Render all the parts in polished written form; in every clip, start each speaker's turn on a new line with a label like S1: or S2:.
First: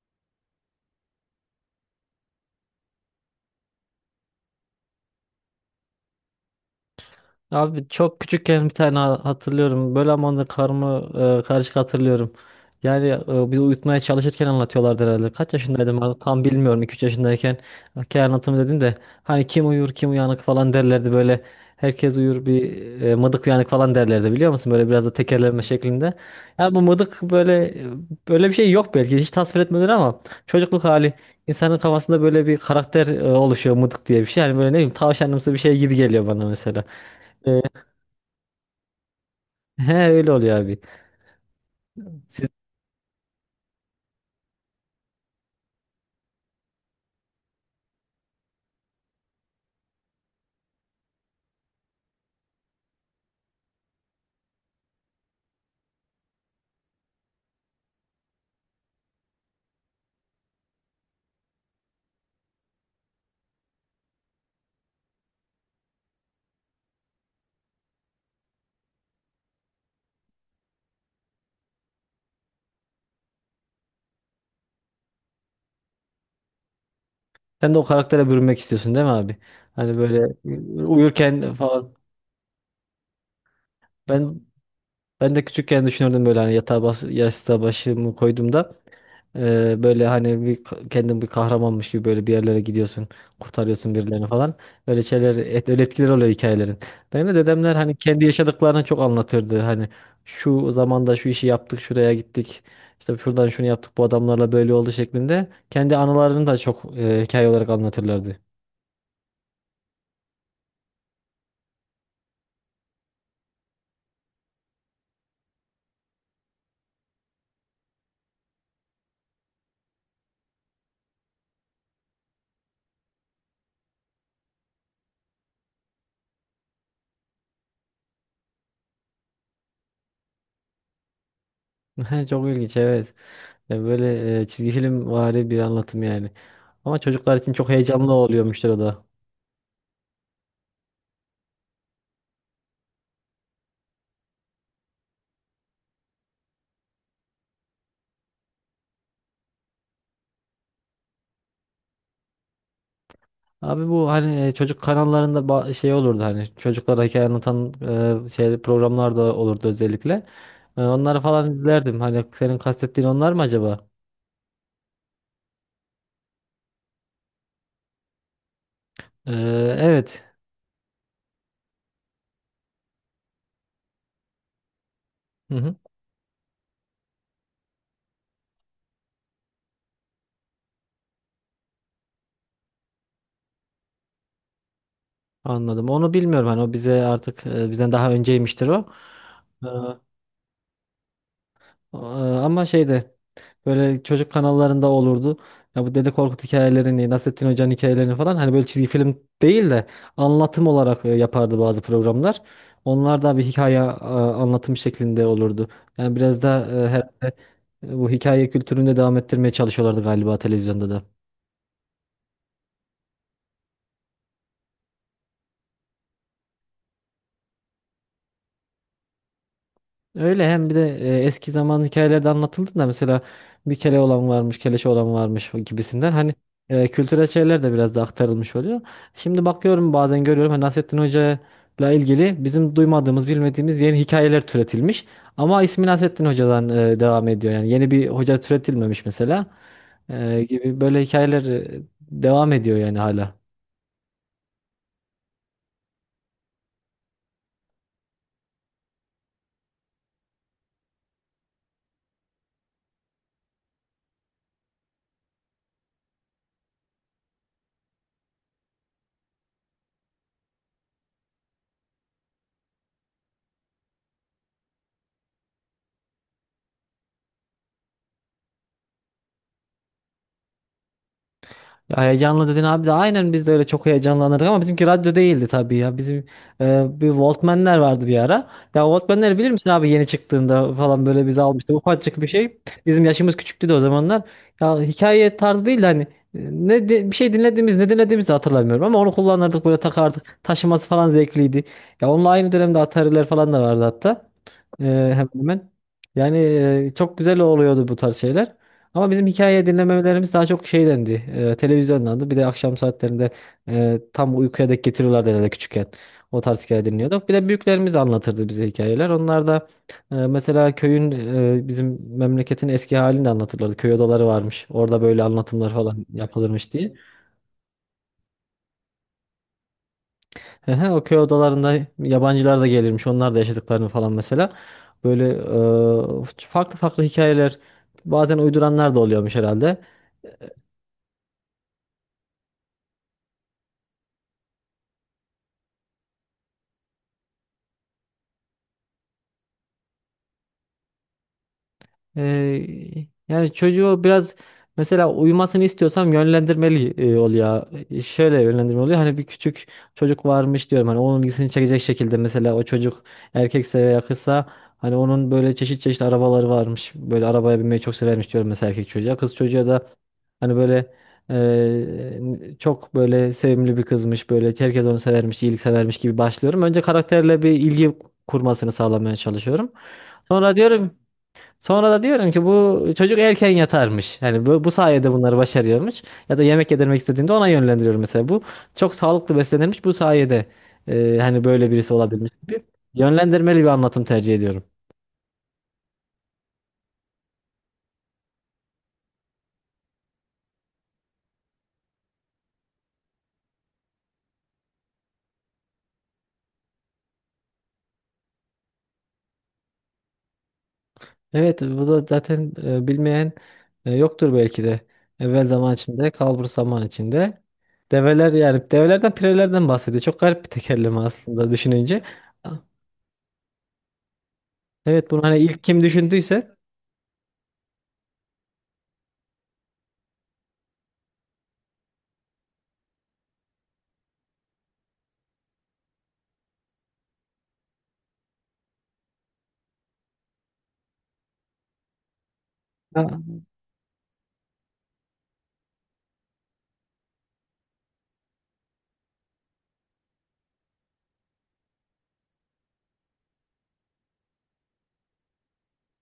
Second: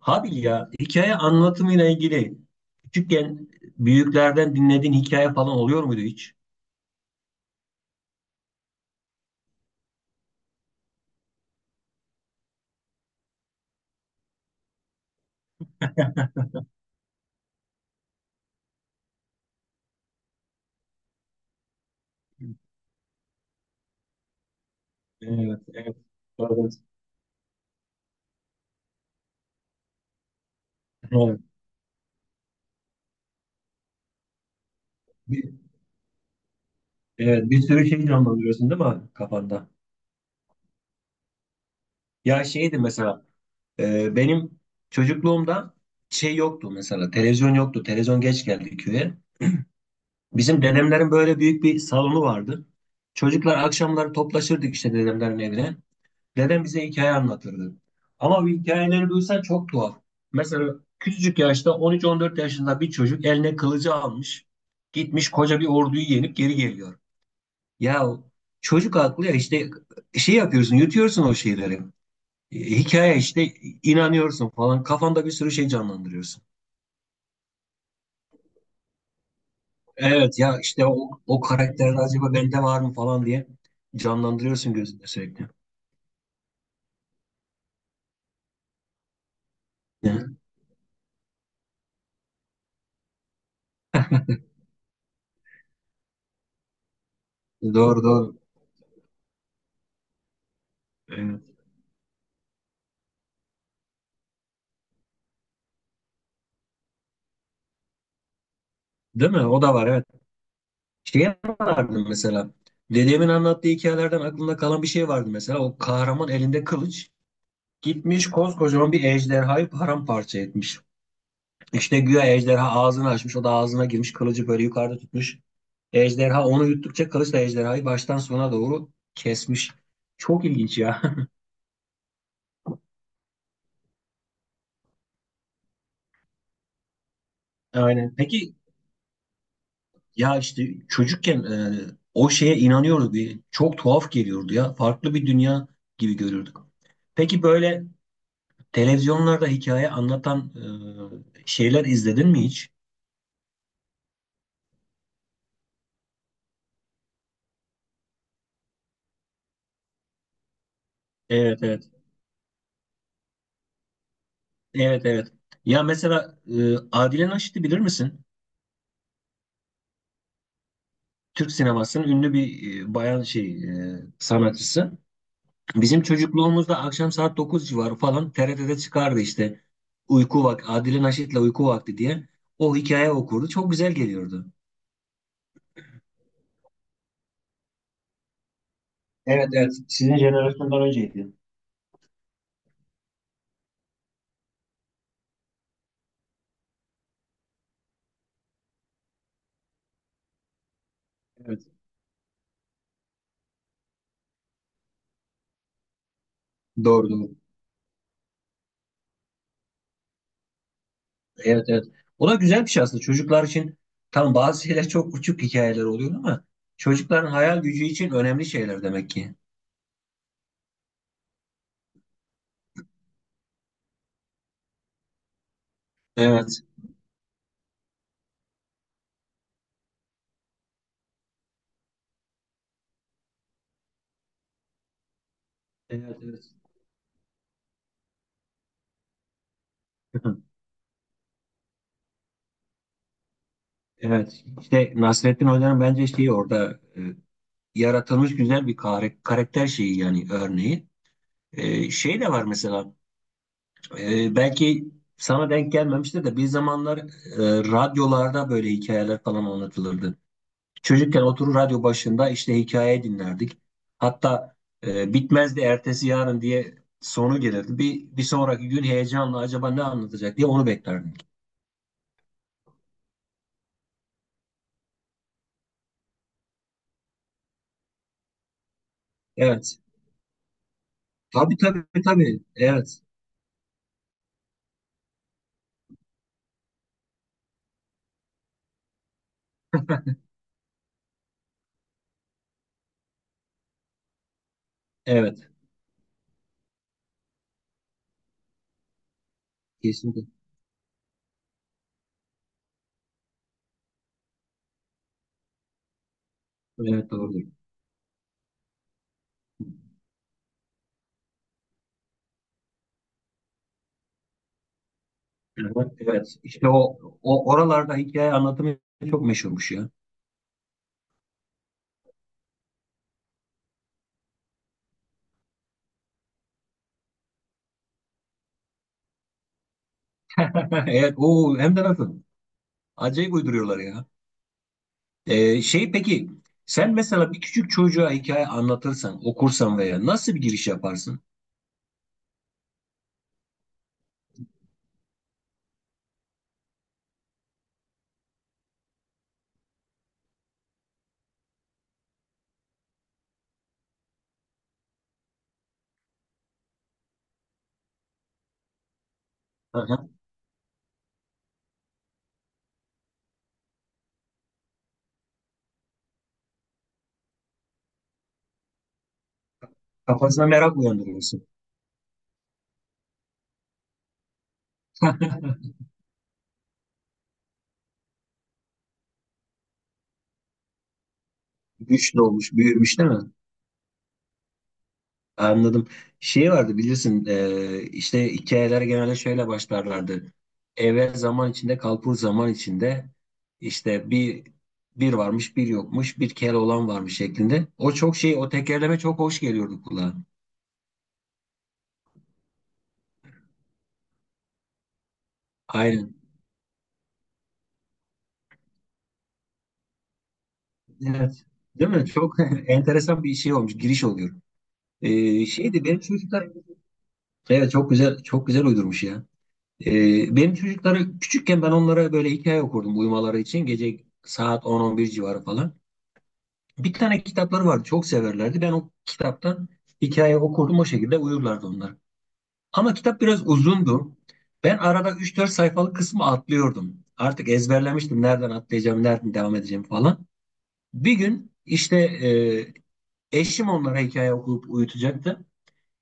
S1: Habil, ya hikaye anlatımıyla ilgili küçükken büyüklerden dinlediğin hikaye falan oluyor muydu hiç?
S2: Abi çok küçükken bir tane hatırlıyorum. Böyle ama onu da karışık hatırlıyorum. Yani bizi uyutmaya çalışırken anlatıyorlardı herhalde. Kaç yaşındaydım abi? Tam bilmiyorum. 2-3 yaşındayken hikaye anlatımı dedin de hani kim uyur kim uyanık falan derlerdi böyle. Herkes uyur bir mıdık uyanık falan derlerdi biliyor musun? Böyle biraz da
S1: Evet,
S2: tekerleme
S1: evet.
S2: şeklinde. Yani
S1: Evet.
S2: bu mıdık böyle bir şey yok, belki hiç tasvir etmediler ama çocukluk hali
S1: Evet.
S2: insanın kafasında böyle bir karakter oluşuyor, mıdık diye bir şey. Yani böyle ne bileyim,
S1: Bir,
S2: tavşanımsı bir şey gibi geliyor bana mesela.
S1: evet, bir
S2: E,
S1: sürü şey canlandırıyorsun değil mi abi kafanda?
S2: He, öyle oluyor abi.
S1: Ya
S2: Siz,
S1: şeydi mesela, benim çocukluğumda şey yoktu mesela, televizyon yoktu. Televizyon geç geldi köye. Bizim dedemlerin böyle büyük bir salonu vardı. Çocuklar akşamları toplaşırdık işte dedemlerin evine. Dedem bize hikaye anlatırdı. Ama bu hikayeleri duysan çok tuhaf. Mesela küçücük yaşta 13-14 yaşında bir çocuk eline kılıcı almış. Gitmiş koca bir orduyu yenip geri geliyor. Ya çocuk aklı ya işte, şey yapıyorsun, yutuyorsun o şeyleri. Hikaye işte, inanıyorsun falan, kafanda bir sürü şey canlandırıyorsun.
S2: Sen de o karaktere bürünmek istiyorsun değil mi abi? Hani böyle
S1: Evet, ya işte o
S2: uyurken
S1: karakter
S2: falan.
S1: acaba bende var mı falan diye
S2: Ben
S1: canlandırıyorsun gözünde
S2: Ben de
S1: sürekli.
S2: küçükken düşünürdüm böyle, hani yatağa bas, yastığa başımı koyduğumda, böyle
S1: Yani,
S2: hani bir kendin bir kahramanmış gibi böyle bir yerlere gidiyorsun, kurtarıyorsun birilerini falan. Böyle şeyler, öyle etkileri oluyor hikayelerin. Benim de dedemler hani
S1: doğru
S2: kendi
S1: doğru.
S2: yaşadıklarını çok anlatırdı. Hani şu zamanda şu
S1: Evet.
S2: işi yaptık, şuraya gittik. İşte şuradan şunu yaptık, bu adamlarla böyle oldu şeklinde. Kendi anılarını da çok hikaye olarak anlatırlardı.
S1: Değil mi? O da var, evet. Şey vardı mesela. Dedemin anlattığı hikayelerden aklımda kalan bir şey vardı mesela. O kahraman elinde kılıç gitmiş, koskocaman bir ejderhayı paramparça etmiş. İşte güya ejderha ağzını açmış. O da ağzına girmiş, kılıcı böyle yukarıda tutmuş. Ejderha onu yuttukça kılıç da ejderhayı baştan sona doğru kesmiş. Çok ilginç ya.
S2: Çok ilginç, evet. Ya böyle çizgi film vari bir anlatım yani. Ama çocuklar için çok heyecanlı
S1: Aynen. Peki,
S2: oluyormuştur o da.
S1: ya işte çocukken o şeye inanıyorduk. Çok tuhaf geliyordu ya. Farklı bir dünya gibi görüyorduk. Peki, böyle televizyonlarda hikaye anlatan şeyler izledin mi hiç?
S2: Abi bu hani çocuk kanallarında şey olurdu, hani çocuklara hikaye anlatan şey programlar da olurdu özellikle. Onları falan
S1: Evet, evet.
S2: izlerdim. Hani senin kastettiğin onlar mı acaba?
S1: Evet, evet. Ya mesela, Adile Naşit'i bilir misin?
S2: E, evet.
S1: Türk sinemasının ünlü bir bayan şey, sanatçısı.
S2: Hı hı.
S1: Bizim çocukluğumuzda akşam saat 9 civarı falan TRT'de çıkardı işte. Uyku Vakti, Adile Naşit'le Uyku Vakti diye. O hikaye okurdu. Çok güzel geliyordu.
S2: Anladım. Onu bilmiyorum, hani o bize artık bizden daha önceymiştir o.
S1: Evet, evet. Sizin jenerasyondan önceydi.
S2: Aa, ama şeyde böyle çocuk kanallarında olurdu. Ya bu Dede Korkut hikayelerini, Nasrettin Hoca'nın hikayelerini falan hani böyle çizgi film değil de anlatım olarak yapardı
S1: Evet.
S2: bazı programlar. Onlar da bir hikaye anlatım şeklinde olurdu. Yani biraz da
S1: Doğru doğru.
S2: herhalde bu hikaye kültürünü de devam ettirmeye çalışıyorlardı galiba televizyonda da.
S1: Evet, evet. O da güzel bir şey aslında. Çocuklar için tam bazı şeyler çok uçuk hikayeler oluyor ama çocukların hayal gücü için önemli şeyler demek ki.
S2: Öyle, hem bir de eski zaman hikayelerde anlatıldı da mesela bir kele olan varmış, keleşe olan varmış gibisinden hani
S1: Evet.
S2: kültürel şeyler de biraz da aktarılmış oluyor. Şimdi bakıyorum bazen görüyorum, hani Nasrettin Hoca'yla ilgili bizim duymadığımız, bilmediğimiz yeni hikayeler türetilmiş. Ama ismi
S1: Evet,
S2: Nasrettin
S1: evet.
S2: Hoca'dan devam ediyor. Yani yeni bir hoca türetilmemiş mesela. Gibi böyle hikayeler devam ediyor yani hala.
S1: Evet. İşte Nasrettin Hoca'nın bence şeyi orada yaratılmış güzel bir karakter şeyi, yani örneği. Şey de var mesela, belki sana denk gelmemiştir de bir zamanlar radyolarda böyle hikayeler falan anlatılırdı. Çocukken oturur radyo başında işte hikaye dinlerdik. Hatta bitmezdi, ertesi yarın diye sonu gelirdi. Bir sonraki gün heyecanla acaba ne anlatacak diye onu beklerdik.
S2: Ya heyecanlı dedin abi de aynen, biz de öyle çok heyecanlanırdık ama bizimki radyo değildi tabii ya. Bizim bir Walkman'ler vardı bir ara. Ya Walkman'leri bilir misin
S1: Evet.
S2: abi, yeni çıktığında falan böyle bizi
S1: Tabii,
S2: almıştı.
S1: tabii,
S2: Ufacık bir
S1: tabii.
S2: şey.
S1: Evet.
S2: Bizim yaşımız küçüktü de o zamanlar. Ya hikaye tarzı değil de hani bir şey dinlediğimiz, ne dinlediğimizi hatırlamıyorum ama onu kullanırdık, böyle takardık. Taşıması falan zevkliydi. Ya onunla aynı dönemde Atari'ler falan da vardı hatta. Ee, Hemen
S1: Evet.
S2: hemen. Yani çok güzel oluyordu bu tarz şeyler. Ama bizim hikaye
S1: Kesinlikle.
S2: dinlemelerimiz daha çok şeydendi. Televizyondandı. Bir de akşam saatlerinde tam uykuya dek getiriyorlardı herhalde küçükken. O tarz hikaye
S1: Evet,
S2: dinliyorduk. Bir
S1: doğrudur.
S2: de büyüklerimiz anlatırdı bize hikayeler. Onlar da mesela köyün bizim memleketin eski halini de anlatırlardı. Köy odaları varmış. Orada böyle anlatımlar
S1: Evet.
S2: falan
S1: Evet. İşte
S2: yapılırmış diye.
S1: o oralarda hikaye anlatımı çok meşhurmuş ya.
S2: Ehe, o köy odalarında yabancılar da gelirmiş. Onlar da yaşadıklarını falan mesela. Böyle farklı farklı hikayeler, bazen uyduranlar da oluyormuş herhalde.
S1: Evet, o hem de nasıl? Acayip uyduruyorlar ya. Şey, peki, sen mesela bir küçük çocuğa hikaye anlatırsan, okursan veya nasıl bir giriş yaparsın?
S2: Ee, Yani çocuğu biraz, mesela uyumasını istiyorsam yönlendirmeli oluyor. E, şöyle yönlendirme oluyor. Hani bir küçük çocuk varmış diyorum. Hani onun ilgisini çekecek şekilde, mesela o çocuk erkekse veya kızsa, hani onun böyle çeşit çeşit arabaları varmış. Böyle arabaya binmeyi çok severmiş diyorum mesela erkek çocuğa. Kız çocuğa da hani böyle çok böyle sevimli bir kızmış. Böyle herkes onu severmiş, iyilik severmiş gibi başlıyorum. Önce karakterle bir ilgi kurmasını sağlamaya çalışıyorum.
S1: Kafasına
S2: Sonra
S1: merak
S2: diyorum
S1: uyandırıyorsun.
S2: Sonra da diyorum ki bu çocuk erken yatarmış. Yani bu sayede bunları başarıyormuş. Ya da yemek yedirmek istediğimde ona yönlendiriyorum mesela. Bu çok sağlıklı beslenirmiş. Bu sayede hani böyle birisi
S1: Güçlü
S2: olabilmiş
S1: olmuş,
S2: gibi,
S1: büyümüş değil mi?
S2: yönlendirmeli bir anlatım tercih ediyorum.
S1: Anladım. Şey vardı, bilirsin, işte hikayeler genelde şöyle başlarlardı. Evvel zaman içinde, kalbur zaman içinde, işte bir varmış, bir yokmuş, bir kere olan varmış şeklinde. O çok şey, o tekerleme çok hoş geliyordu kulağa.
S2: Evet, bu da zaten bilmeyen yoktur belki de. Evvel zaman içinde,
S1: Aynen.
S2: kalbur zaman içinde. Develer, yani develerden pirelerden bahsediyor. Çok garip bir tekerleme
S1: Evet.
S2: aslında
S1: Değil
S2: düşününce.
S1: mi? Çok enteresan bir şey olmuş, giriş oluyor.
S2: Evet, bunu hani ilk kim
S1: Şeydi benim çocuklar,
S2: düşündüyse.
S1: evet çok güzel çok güzel uydurmuş ya. Benim çocukları küçükken ben onlara böyle hikaye okurdum uyumaları için. Gece saat 10-11 civarı falan. Bir tane kitapları vardı. Çok severlerdi. Ben o kitaptan hikaye okurdum. O şekilde uyurlardı onlar. Ama kitap biraz uzundu. Ben arada üç dört sayfalık kısmı atlıyordum. Artık ezberlemiştim. Nereden atlayacağım, nereden devam edeceğim falan. Bir gün işte eşim onlara hikaye okuyup uyutacaktı.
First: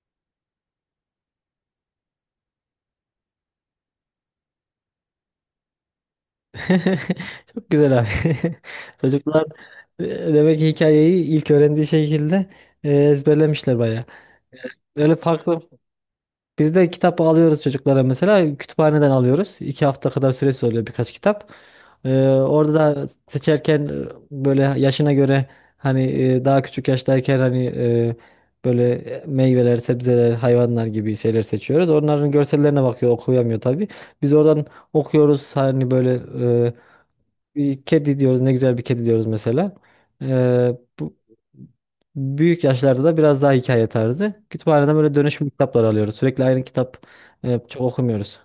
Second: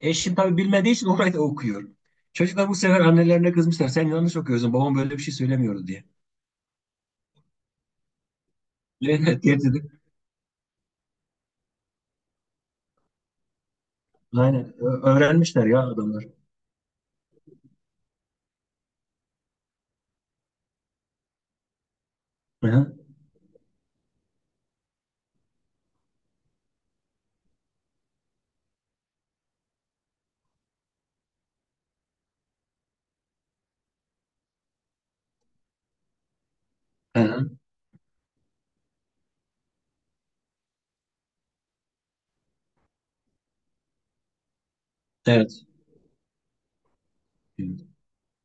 S1: Eşim tabii bilmediği için orayı da okuyor. Çocuklar bu sefer annelerine kızmışlar. Sen yanlış okuyorsun. Babam böyle bir şey söylemiyordu diye.
S2: Çok güzel abi.
S1: Evet,
S2: Çocuklar
S1: getirdik.
S2: e, demek ki hikayeyi ilk öğrendiği şekilde ezberlemişler bayağı.
S1: Aynen.
S2: Öyle farklı.
S1: Öğrenmişler ya adamlar.
S2: Biz de kitap alıyoruz çocuklara mesela. Kütüphaneden alıyoruz. İki hafta kadar süresi oluyor birkaç kitap. E,
S1: Hı
S2: orada
S1: hı.
S2: da seçerken böyle yaşına göre, hani daha küçük yaştayken hani böyle meyveler, sebzeler, hayvanlar gibi şeyler seçiyoruz. Onların görsellerine bakıyor, okuyamıyor tabii. Biz oradan okuyoruz, hani böyle e,
S1: Hı hı.
S2: bir kedi diyoruz, ne güzel bir kedi diyoruz mesela. Ee, Bu büyük yaşlarda da biraz daha hikaye tarzı. Kütüphaneden böyle dönüşüm
S1: Evet.
S2: kitaplar alıyoruz. Sürekli aynı kitap çok okumuyoruz.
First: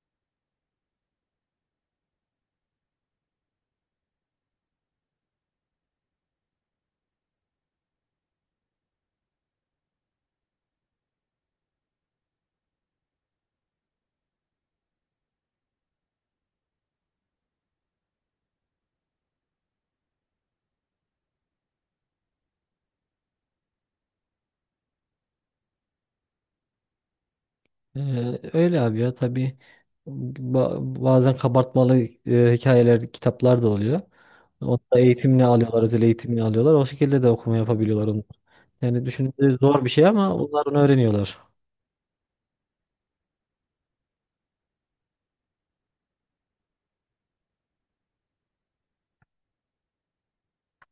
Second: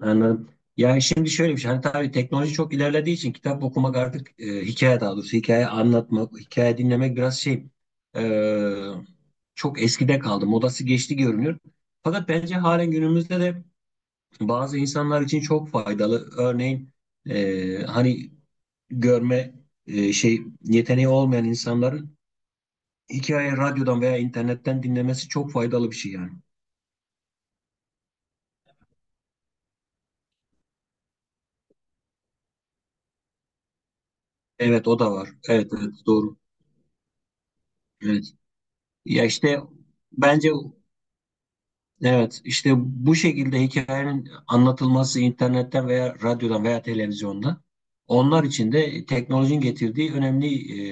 S1: Anladım. Ya şimdi şöyle bir şey. Hani tabii teknoloji çok ilerlediği için kitap okumak artık, hikaye, daha doğrusu hikaye anlatmak, hikaye dinlemek biraz şey, e, çok eskide kaldı. Modası geçti görünüyor. Fakat bence halen günümüzde de bazı insanlar için çok faydalı. Örneğin hani görme şey yeteneği olmayan insanların hikaye radyodan veya internetten dinlemesi çok faydalı bir şey yani.
S2: Öyle abi ya tabii. Bazen kabartmalı hikayeler, kitaplar da oluyor. Onu
S1: Evet, o
S2: da
S1: da var.
S2: eğitimini
S1: Evet,
S2: alıyorlar,
S1: evet,
S2: özel
S1: doğru.
S2: eğitimini alıyorlar. O şekilde de okuma yapabiliyorlar onlar.
S1: Evet.
S2: Yani
S1: Ya
S2: düşününce
S1: işte
S2: zor bir şey, ama
S1: bence,
S2: onlar onu öğreniyorlar.
S1: evet işte bu şekilde hikayenin anlatılması internetten veya radyodan veya televizyonda onlar için de teknolojinin getirdiği önemli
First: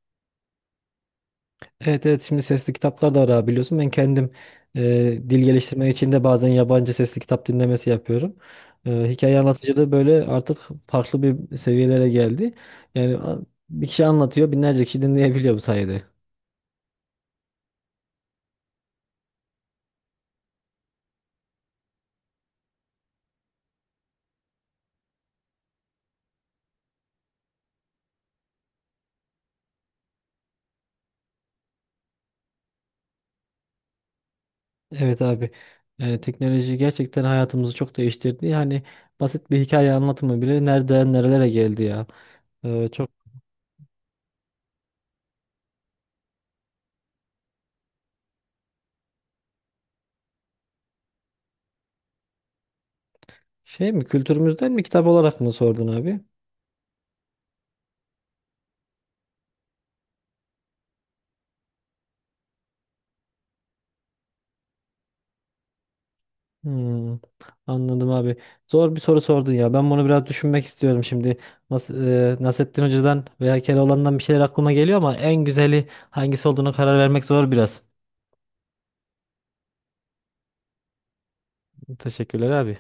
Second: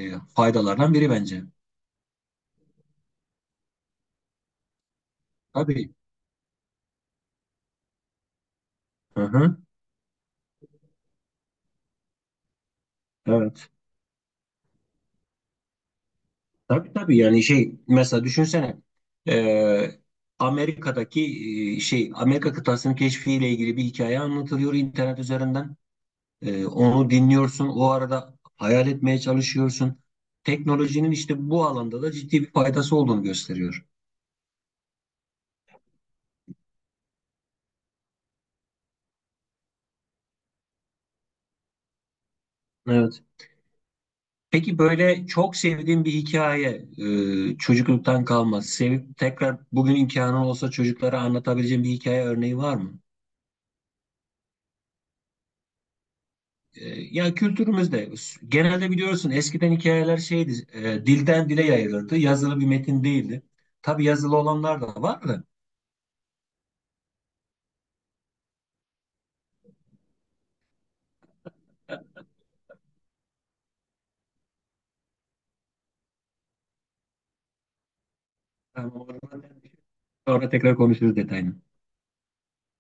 S1: faydalardan biri bence.
S2: Evet evet, şimdi sesli kitaplar da var abi biliyorsun. Ben kendim e, dil geliştirmek
S1: Tabii.
S2: için de bazen yabancı sesli kitap dinlemesi yapıyorum. E,
S1: Hı
S2: hikaye
S1: hı.
S2: anlatıcılığı böyle artık farklı bir seviyelere geldi. Yani
S1: Evet.
S2: bir kişi anlatıyor, binlerce kişi dinleyebiliyor bu sayede.
S1: Tabii, tabii, yani şey mesela düşünsene e, Amerika'daki, şey, Amerika kıtasının keşfiyle ilgili bir hikaye anlatılıyor internet üzerinden. Onu dinliyorsun. O arada hayal etmeye çalışıyorsun. Teknolojinin işte bu alanda da ciddi bir faydası olduğunu gösteriyor.
S2: Evet abi. Yani teknoloji gerçekten hayatımızı çok değiştirdi. Yani basit bir hikaye anlatımı bile nereden nerelere geldi ya. E, çok
S1: Evet. Peki, böyle çok sevdiğin bir hikaye, çocukluktan kalma, sevip tekrar bugün imkanın olsa çocuklara anlatabileceğin bir hikaye örneği var mı?
S2: şey mi, kültürümüzden mi, kitap olarak mı sordun abi?
S1: Ya kültürümüzde genelde biliyorsun eskiden hikayeler şeydi, dilden dile yayılırdı, yazılı bir metin değildi. Tabii yazılı olanlar da var da.
S2: Hmm, anladım abi. Zor bir soru sordun ya. Ben bunu biraz düşünmek istiyorum şimdi. Nasrettin Hoca'dan veya Keloğlan'dan bir şeyler aklıma geliyor, ama en güzeli hangisi olduğunu karar vermek zor biraz.
S1: Yani onlardan sonra tekrar konuşuruz detayını.
S2: Teşekkürler abi.